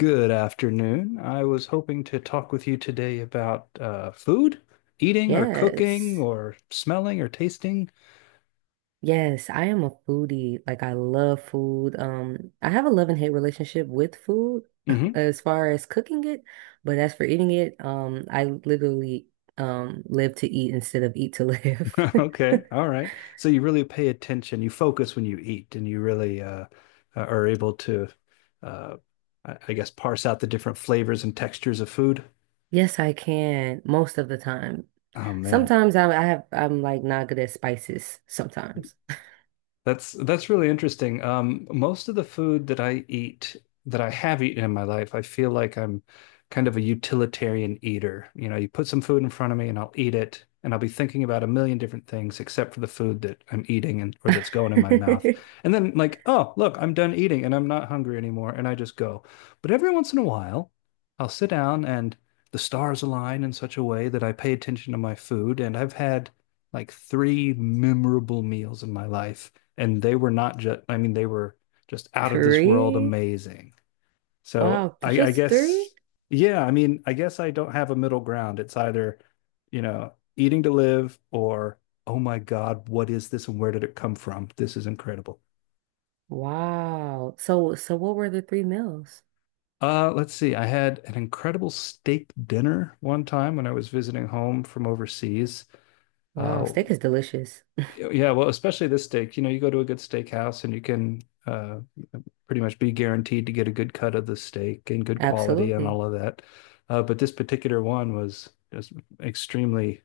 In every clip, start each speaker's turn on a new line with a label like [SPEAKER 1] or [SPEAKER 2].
[SPEAKER 1] Good afternoon. I was hoping to talk with you today about food, eating or cooking
[SPEAKER 2] Yes.
[SPEAKER 1] or smelling or tasting.
[SPEAKER 2] Yes, I am a foodie. Like I love food. I have a love and hate relationship with food
[SPEAKER 1] Hmm.
[SPEAKER 2] as far as cooking it, but as for eating it, I literally live to eat instead of eat to live.
[SPEAKER 1] Okay. All right. So you really pay attention. You focus when you eat and you really are able to, uh, I guess, parse out the different flavors and textures of food.
[SPEAKER 2] Yes, I can most of the time.
[SPEAKER 1] Oh, man.
[SPEAKER 2] Sometimes I'm like not good at spices sometimes.
[SPEAKER 1] That's really interesting. Most of the food that I eat, that I have eaten in my life, I feel like I'm kind of a utilitarian eater. You know, you put some food in front of me and I'll eat it, and I'll be thinking about a million different things except for the food that I'm eating and or that's going in my mouth. And then like, oh, look, I'm done eating and I'm not hungry anymore, and I just go. But every once in a while, I'll sit down and the stars align in such a way that I pay attention to my food, and I've had like three memorable meals in my life and they were not just, I mean, they were just out of this world
[SPEAKER 2] Three?
[SPEAKER 1] amazing. So
[SPEAKER 2] Wow,
[SPEAKER 1] I
[SPEAKER 2] just three?
[SPEAKER 1] guess, yeah, I mean, I guess I don't have a middle ground. It's either, you know, eating to live or, oh my God, what is this and where did it come from? This is incredible.
[SPEAKER 2] Wow. So what were the three meals?
[SPEAKER 1] Let's see. I had an incredible steak dinner one time when I was visiting home from overseas.
[SPEAKER 2] Wow,
[SPEAKER 1] Uh,
[SPEAKER 2] steak is delicious.
[SPEAKER 1] Yeah, well, especially this steak. You know, you go to a good steakhouse and you can uh, pretty much be guaranteed to get a good cut of the steak and good quality and
[SPEAKER 2] Absolutely.
[SPEAKER 1] all of that. But this particular one was just extremely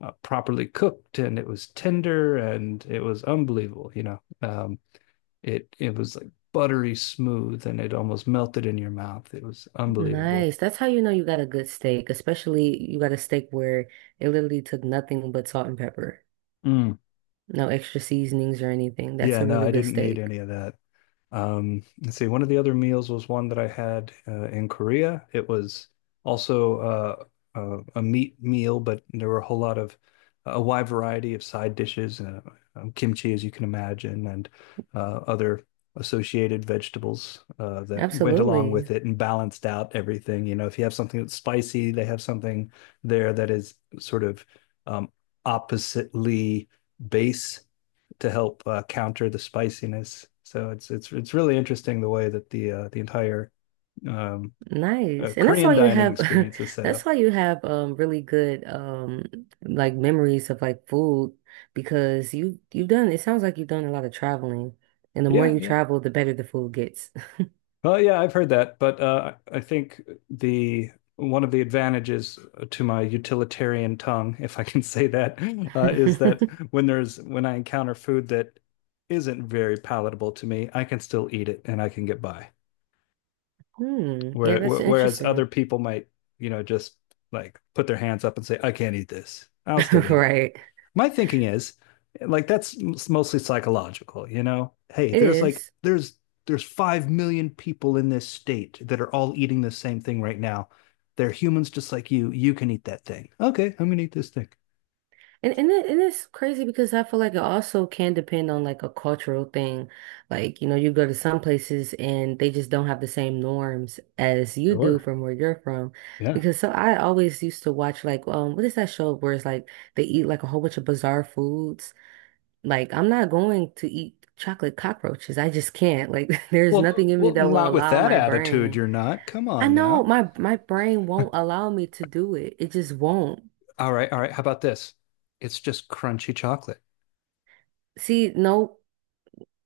[SPEAKER 1] properly cooked and it was tender and it was unbelievable. You know, it was like buttery smooth and it almost melted in your mouth. It was unbelievable.
[SPEAKER 2] Nice. That's how you know you got a good steak, especially you got a steak where it literally took nothing but salt and pepper.
[SPEAKER 1] Mm.
[SPEAKER 2] No extra seasonings or anything. That's
[SPEAKER 1] Yeah,
[SPEAKER 2] a
[SPEAKER 1] no,
[SPEAKER 2] really
[SPEAKER 1] I
[SPEAKER 2] good
[SPEAKER 1] didn't need
[SPEAKER 2] steak.
[SPEAKER 1] any of that. Let's see, one of the other meals was one that I had in Korea. It was also a meat meal, but there were a whole lot of a wide variety of side dishes, kimchi, as you can imagine, and other associated vegetables that went along
[SPEAKER 2] Absolutely.
[SPEAKER 1] with it and balanced out everything. You know, if you have something that's spicy, they have something there that is sort of um, oppositely base to help counter the spiciness. So it's really interesting the way that the entire um,
[SPEAKER 2] Nice. And that's why
[SPEAKER 1] Korean
[SPEAKER 2] you
[SPEAKER 1] dining
[SPEAKER 2] have
[SPEAKER 1] experience is set
[SPEAKER 2] that's
[SPEAKER 1] up.
[SPEAKER 2] why you have really good like memories of like food because you've done it sounds like you've done a lot of traveling. And the more
[SPEAKER 1] Yeah,
[SPEAKER 2] you
[SPEAKER 1] yeah.
[SPEAKER 2] travel, the better the food gets.
[SPEAKER 1] Well, yeah, I've heard that, but I think the one of the advantages to my utilitarian tongue, if I can say that, is that when I encounter food that isn't very palatable to me, I can still eat it and I can get by.
[SPEAKER 2] Hmm. Yeah, that's
[SPEAKER 1] Whereas other
[SPEAKER 2] interesting.
[SPEAKER 1] people might, you know, just like put their hands up and say, I can't eat this. I'll still eat it.
[SPEAKER 2] Right.
[SPEAKER 1] My thinking is like that's mostly psychological, you know? Hey,
[SPEAKER 2] It is.
[SPEAKER 1] there's 5 million people in this state that are all eating the same thing right now. They're humans just like you. You can eat that thing. Okay, I'm gonna eat this thing.
[SPEAKER 2] And it's crazy because I feel like it also can depend on like a cultural thing. Like, you know, you go to some places and they just don't have the same norms as you do
[SPEAKER 1] Sure.
[SPEAKER 2] from where you're from.
[SPEAKER 1] Yeah.
[SPEAKER 2] Because so I always used to watch like what is that show where it's like they eat like a whole bunch of bizarre foods. Like I'm not going to eat chocolate cockroaches. I just can't. Like there's nothing
[SPEAKER 1] Well,
[SPEAKER 2] in me
[SPEAKER 1] well,
[SPEAKER 2] that will
[SPEAKER 1] not with
[SPEAKER 2] allow
[SPEAKER 1] that
[SPEAKER 2] my
[SPEAKER 1] attitude,
[SPEAKER 2] brain.
[SPEAKER 1] you're not. Come
[SPEAKER 2] I
[SPEAKER 1] on
[SPEAKER 2] know
[SPEAKER 1] now.
[SPEAKER 2] my brain won't allow me to do it. It just won't.
[SPEAKER 1] All right, all right. How about this? It's just crunchy chocolate.
[SPEAKER 2] See, no.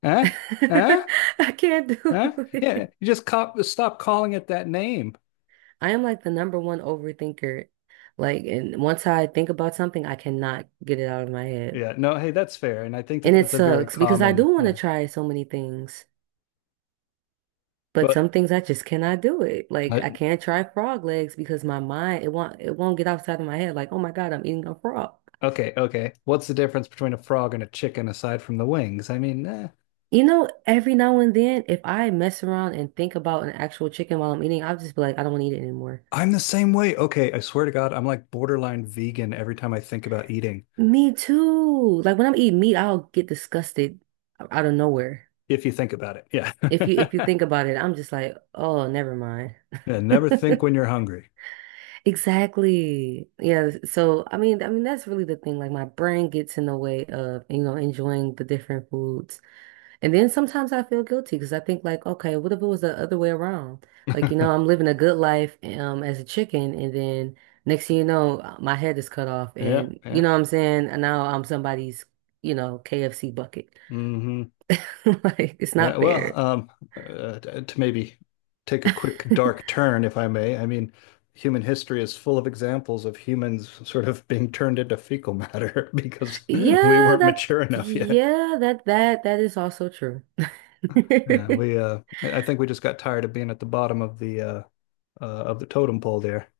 [SPEAKER 1] Huh? Huh?
[SPEAKER 2] I can't
[SPEAKER 1] Huh?
[SPEAKER 2] do
[SPEAKER 1] Yeah,
[SPEAKER 2] it.
[SPEAKER 1] you just cop stop calling it that name.
[SPEAKER 2] I am like the number one overthinker. Like, and once I think about something, I cannot get it out of my head.
[SPEAKER 1] Yeah, no, hey, that's fair, and I think that
[SPEAKER 2] And it
[SPEAKER 1] that's a very
[SPEAKER 2] sucks because I do
[SPEAKER 1] common.
[SPEAKER 2] want to
[SPEAKER 1] Yeah,
[SPEAKER 2] try so many things, but
[SPEAKER 1] but
[SPEAKER 2] some things I just cannot do it. Like,
[SPEAKER 1] uh,
[SPEAKER 2] I can't try frog legs because my mind, it won't get outside of my head. Like, oh my God, I'm eating a frog.
[SPEAKER 1] okay. What's the difference between a frog and a chicken aside from the wings? I mean, eh,
[SPEAKER 2] You know, every now and then, if I mess around and think about an actual chicken while I'm eating, I'll just be like, I don't want to eat it anymore.
[SPEAKER 1] I'm the same way. Okay, I swear to God, I'm like borderline vegan every time I think about eating.
[SPEAKER 2] Me too. Like when I'm eating meat, I'll get disgusted out of nowhere.
[SPEAKER 1] If you think about it, yeah,
[SPEAKER 2] If you think about it, I'm just like, oh, never mind.
[SPEAKER 1] yeah. Never think when you're hungry.
[SPEAKER 2] Exactly. Yeah. So I mean, that's really the thing. Like my brain gets in the way of, you know, enjoying the different foods. And then sometimes I feel guilty because I think like, okay, what if it was the other way around? Like, you know, I'm living a good life as a chicken and then next thing you know, my head is cut off
[SPEAKER 1] Yeah,
[SPEAKER 2] and you
[SPEAKER 1] yeah.
[SPEAKER 2] know what I'm saying? And now I'm somebody's, you know, KFC bucket.
[SPEAKER 1] Hmm.
[SPEAKER 2] Like, it's
[SPEAKER 1] Yeah,
[SPEAKER 2] not
[SPEAKER 1] well,
[SPEAKER 2] fair.
[SPEAKER 1] uh, to maybe take a quick dark turn, if I may. I mean, human history is full of examples of humans sort of being turned into fecal matter because we
[SPEAKER 2] Yeah,
[SPEAKER 1] weren't
[SPEAKER 2] that
[SPEAKER 1] mature enough yet.
[SPEAKER 2] yeah, that is also true.
[SPEAKER 1] Yeah, we, I think we just got tired of being at the bottom uh, of the totem pole there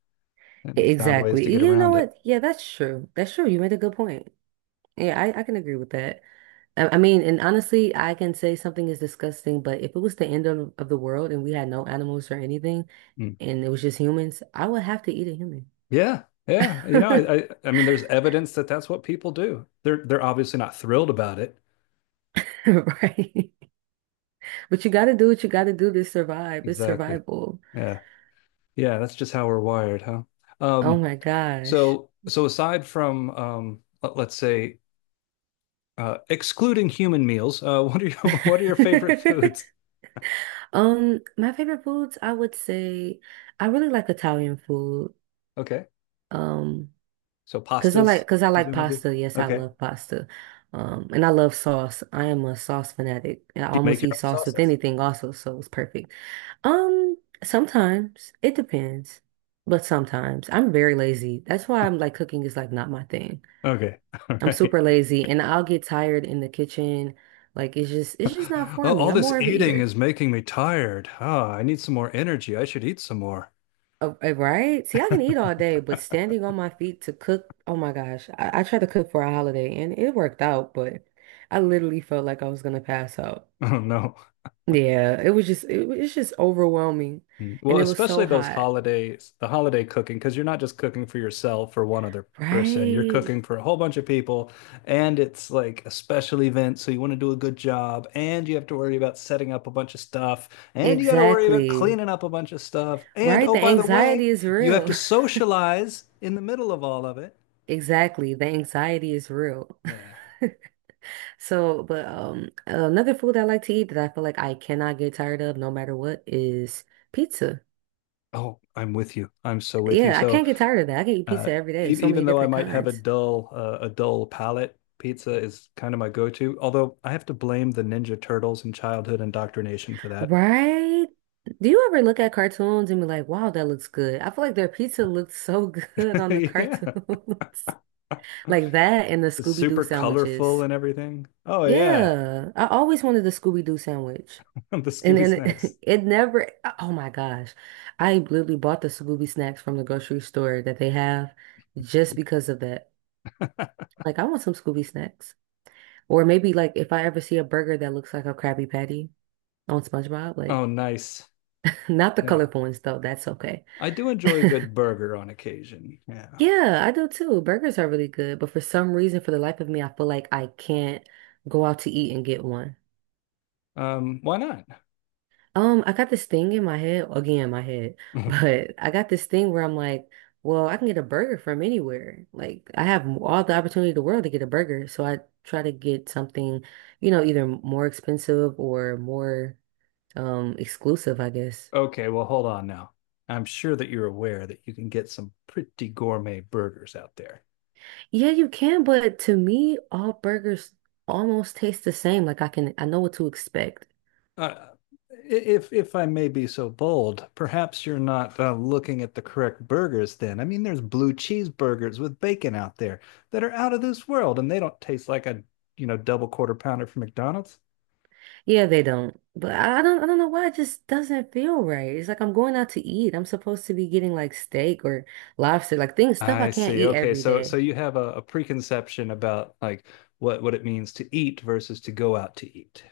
[SPEAKER 1] and found ways
[SPEAKER 2] Exactly.
[SPEAKER 1] to get
[SPEAKER 2] You know
[SPEAKER 1] around it.
[SPEAKER 2] what? Yeah, that's true. That's true. You made a good point. Yeah, I can agree with that. I mean, and honestly, I can say something is disgusting, but if it was the end of the world and we had no animals or anything,
[SPEAKER 1] Mm.
[SPEAKER 2] and it was just humans, I would have to eat a human.
[SPEAKER 1] Yeah, yeah. You know, I mean, there's evidence that that's what people do. They're obviously not thrilled about it.
[SPEAKER 2] Right? But you gotta do what you gotta do to survive. It's
[SPEAKER 1] Exactly.
[SPEAKER 2] survival.
[SPEAKER 1] Yeah, yeah. That's just how we're wired, huh?
[SPEAKER 2] Oh
[SPEAKER 1] Um,
[SPEAKER 2] my gosh.
[SPEAKER 1] So, so aside from us say excluding human meals, what are your what are your favorite foods?
[SPEAKER 2] My favorite foods, I would say I really like Italian food.
[SPEAKER 1] Okay,
[SPEAKER 2] Um,
[SPEAKER 1] so pastas,
[SPEAKER 2] Cause I like
[SPEAKER 1] presumably.
[SPEAKER 2] pasta. Yes, I
[SPEAKER 1] Okay,
[SPEAKER 2] love pasta. And I love sauce. I am a sauce fanatic. And I
[SPEAKER 1] do you make
[SPEAKER 2] almost
[SPEAKER 1] your
[SPEAKER 2] eat
[SPEAKER 1] own
[SPEAKER 2] sauce with
[SPEAKER 1] sauces?
[SPEAKER 2] anything also, so it's perfect. Um, sometimes it depends, but sometimes I'm very lazy. That's why I'm like cooking is like not my thing.
[SPEAKER 1] Okay, all
[SPEAKER 2] I'm
[SPEAKER 1] right.
[SPEAKER 2] super lazy and I'll get tired in the kitchen. Like it's just not
[SPEAKER 1] Oh,
[SPEAKER 2] for me.
[SPEAKER 1] all
[SPEAKER 2] I'm
[SPEAKER 1] this
[SPEAKER 2] more of an
[SPEAKER 1] eating
[SPEAKER 2] eater.
[SPEAKER 1] is making me tired. Ah, I need some more energy. I should eat some more.
[SPEAKER 2] Right? See, I can eat all day, but standing on my feet to cook, oh my gosh. I tried to cook for a holiday and it worked out, but I literally felt like I was gonna pass out.
[SPEAKER 1] Oh no.
[SPEAKER 2] Yeah, it was just it, was- it's just overwhelming.
[SPEAKER 1] Mm. Well,
[SPEAKER 2] And it was
[SPEAKER 1] especially
[SPEAKER 2] so
[SPEAKER 1] those
[SPEAKER 2] hot.
[SPEAKER 1] holidays, the holiday cooking, because you're not just cooking for yourself or one other person. You're
[SPEAKER 2] Right.
[SPEAKER 1] cooking for a whole bunch of people, and it's like a special event, so you want to do a good job, and you have to worry about setting up a bunch of stuff, and you got to worry about
[SPEAKER 2] Exactly.
[SPEAKER 1] cleaning up a bunch of stuff, and
[SPEAKER 2] Right.
[SPEAKER 1] oh,
[SPEAKER 2] The
[SPEAKER 1] by the way,
[SPEAKER 2] anxiety is
[SPEAKER 1] you have to
[SPEAKER 2] real.
[SPEAKER 1] socialize in the middle of all of it.
[SPEAKER 2] Exactly. The anxiety is real.
[SPEAKER 1] Yeah.
[SPEAKER 2] So, but another food I like to eat that I feel like I cannot get tired of no matter what is pizza.
[SPEAKER 1] Oh, I'm with you. I'm so with you.
[SPEAKER 2] Yeah, I
[SPEAKER 1] So
[SPEAKER 2] can't get tired of that. I can eat
[SPEAKER 1] Uh,
[SPEAKER 2] pizza every day, so many
[SPEAKER 1] even though I
[SPEAKER 2] different
[SPEAKER 1] might have
[SPEAKER 2] kinds.
[SPEAKER 1] a dull palate, pizza is kind of my go-to. Although I have to blame the Ninja Turtles and childhood indoctrination for that.
[SPEAKER 2] Right? Do you ever look at cartoons and be like, wow, that looks good? I feel like their pizza looks so good on the
[SPEAKER 1] Yeah,
[SPEAKER 2] cartoons. Like that and the
[SPEAKER 1] it's
[SPEAKER 2] Scooby-Doo
[SPEAKER 1] super colorful
[SPEAKER 2] sandwiches.
[SPEAKER 1] and everything. Oh yeah,
[SPEAKER 2] Yeah, I always wanted the Scooby-Doo sandwich.
[SPEAKER 1] the
[SPEAKER 2] And
[SPEAKER 1] Scooby
[SPEAKER 2] then
[SPEAKER 1] snacks.
[SPEAKER 2] it, it never, oh my gosh. I literally bought the Scooby snacks from the grocery store that they have just because of that. Like, I want some Scooby snacks. Or maybe like if I ever see a burger that looks like a Krabby Patty on SpongeBob. Like,
[SPEAKER 1] Oh nice.
[SPEAKER 2] not the
[SPEAKER 1] Yeah,
[SPEAKER 2] colorful ones though. That's okay.
[SPEAKER 1] I do enjoy a good burger on occasion. Yeah.
[SPEAKER 2] Yeah, I do too. Burgers are really good, but for some reason, for the life of me, I feel like I can't go out to eat and get one.
[SPEAKER 1] Why not?
[SPEAKER 2] I got this thing in my head, again, my head, but I got this thing where I'm like, well, I can get a burger from anywhere. Like, I have all the opportunity in the world to get a burger, so I try to get something, you know, either more expensive or more exclusive, I guess.
[SPEAKER 1] Okay, well hold on now. I'm sure that you're aware that you can get some pretty gourmet burgers out there.
[SPEAKER 2] Yeah, you can, but to me, all burgers almost taste the same. Like I know what to expect.
[SPEAKER 1] Uh, if I may be so bold, perhaps you're not looking at the correct burgers then. I mean, there's blue cheeseburgers with bacon out there that are out of this world, and they don't taste like a, you know, double quarter pounder from McDonald's.
[SPEAKER 2] Yeah, they don't, but I don't know why it just doesn't feel right. It's like I'm going out to eat. I'm supposed to be getting like steak or lobster, like things, stuff I
[SPEAKER 1] I
[SPEAKER 2] can't
[SPEAKER 1] see.
[SPEAKER 2] eat
[SPEAKER 1] Okay,
[SPEAKER 2] every
[SPEAKER 1] so so
[SPEAKER 2] day.
[SPEAKER 1] you have a preconception about like what it means to eat versus to go out to eat.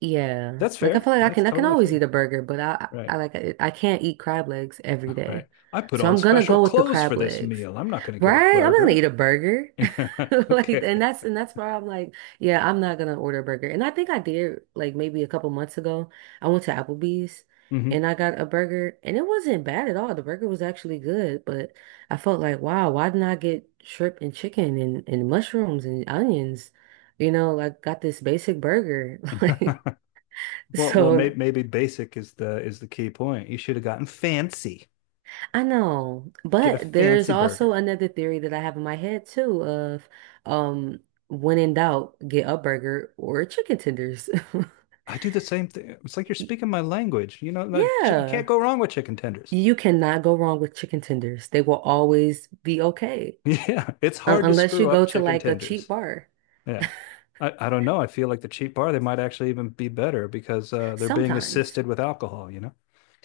[SPEAKER 2] Yeah,
[SPEAKER 1] That's
[SPEAKER 2] like I
[SPEAKER 1] fair.
[SPEAKER 2] feel like
[SPEAKER 1] That's
[SPEAKER 2] I can
[SPEAKER 1] totally
[SPEAKER 2] always eat
[SPEAKER 1] fair.
[SPEAKER 2] a burger, but
[SPEAKER 1] Right.
[SPEAKER 2] I can't eat crab legs every
[SPEAKER 1] Right.
[SPEAKER 2] day.
[SPEAKER 1] I put
[SPEAKER 2] So
[SPEAKER 1] on
[SPEAKER 2] I'm gonna
[SPEAKER 1] special
[SPEAKER 2] go with the
[SPEAKER 1] clothes for
[SPEAKER 2] crab
[SPEAKER 1] this
[SPEAKER 2] legs,
[SPEAKER 1] meal. I'm not going to get a
[SPEAKER 2] right? I'm not gonna
[SPEAKER 1] burger.
[SPEAKER 2] eat a burger. Like,
[SPEAKER 1] Okay.
[SPEAKER 2] and that's where I'm like, yeah, I'm not gonna order a burger. And I think I did like maybe a couple months ago. I went to Applebee's
[SPEAKER 1] Mhm.
[SPEAKER 2] and I got a burger and it wasn't bad at all. The burger was actually good, but I felt like, wow, why didn't I get shrimp and chicken and mushrooms and onions? You know, like got this basic burger. Like
[SPEAKER 1] Well, well,
[SPEAKER 2] so
[SPEAKER 1] maybe, maybe basic is the key point. You should have gotten fancy.
[SPEAKER 2] I know.
[SPEAKER 1] Get a
[SPEAKER 2] But there's
[SPEAKER 1] fancy
[SPEAKER 2] also
[SPEAKER 1] burger.
[SPEAKER 2] another theory that I have in my head too of um when in doubt, get a burger or chicken tenders.
[SPEAKER 1] I do the same thing. It's like you're speaking my language. You know, no, you can't
[SPEAKER 2] Yeah.
[SPEAKER 1] go wrong with chicken tenders.
[SPEAKER 2] You cannot go wrong with chicken tenders. They will always be okay.
[SPEAKER 1] Yeah, it's
[SPEAKER 2] Un
[SPEAKER 1] hard to
[SPEAKER 2] unless you
[SPEAKER 1] screw up
[SPEAKER 2] go to
[SPEAKER 1] chicken
[SPEAKER 2] like a cheap
[SPEAKER 1] tenders.
[SPEAKER 2] bar.
[SPEAKER 1] Yeah. I don't know. I feel like the cheap bar, they might actually even be better because they're being
[SPEAKER 2] Sometimes.
[SPEAKER 1] assisted with alcohol, you know?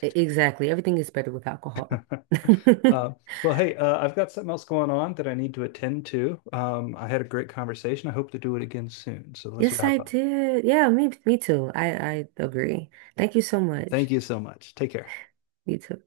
[SPEAKER 2] Exactly. Everything is better with alcohol.
[SPEAKER 1] Uh, well, hey, I've got something else going on that I need to attend to. I had a great conversation. I hope to do it again soon. So let's
[SPEAKER 2] Yes,
[SPEAKER 1] wrap
[SPEAKER 2] I
[SPEAKER 1] up.
[SPEAKER 2] did. Yeah, me too. I agree. Thank you so
[SPEAKER 1] Thank
[SPEAKER 2] much.
[SPEAKER 1] you so much. Take care.
[SPEAKER 2] You too.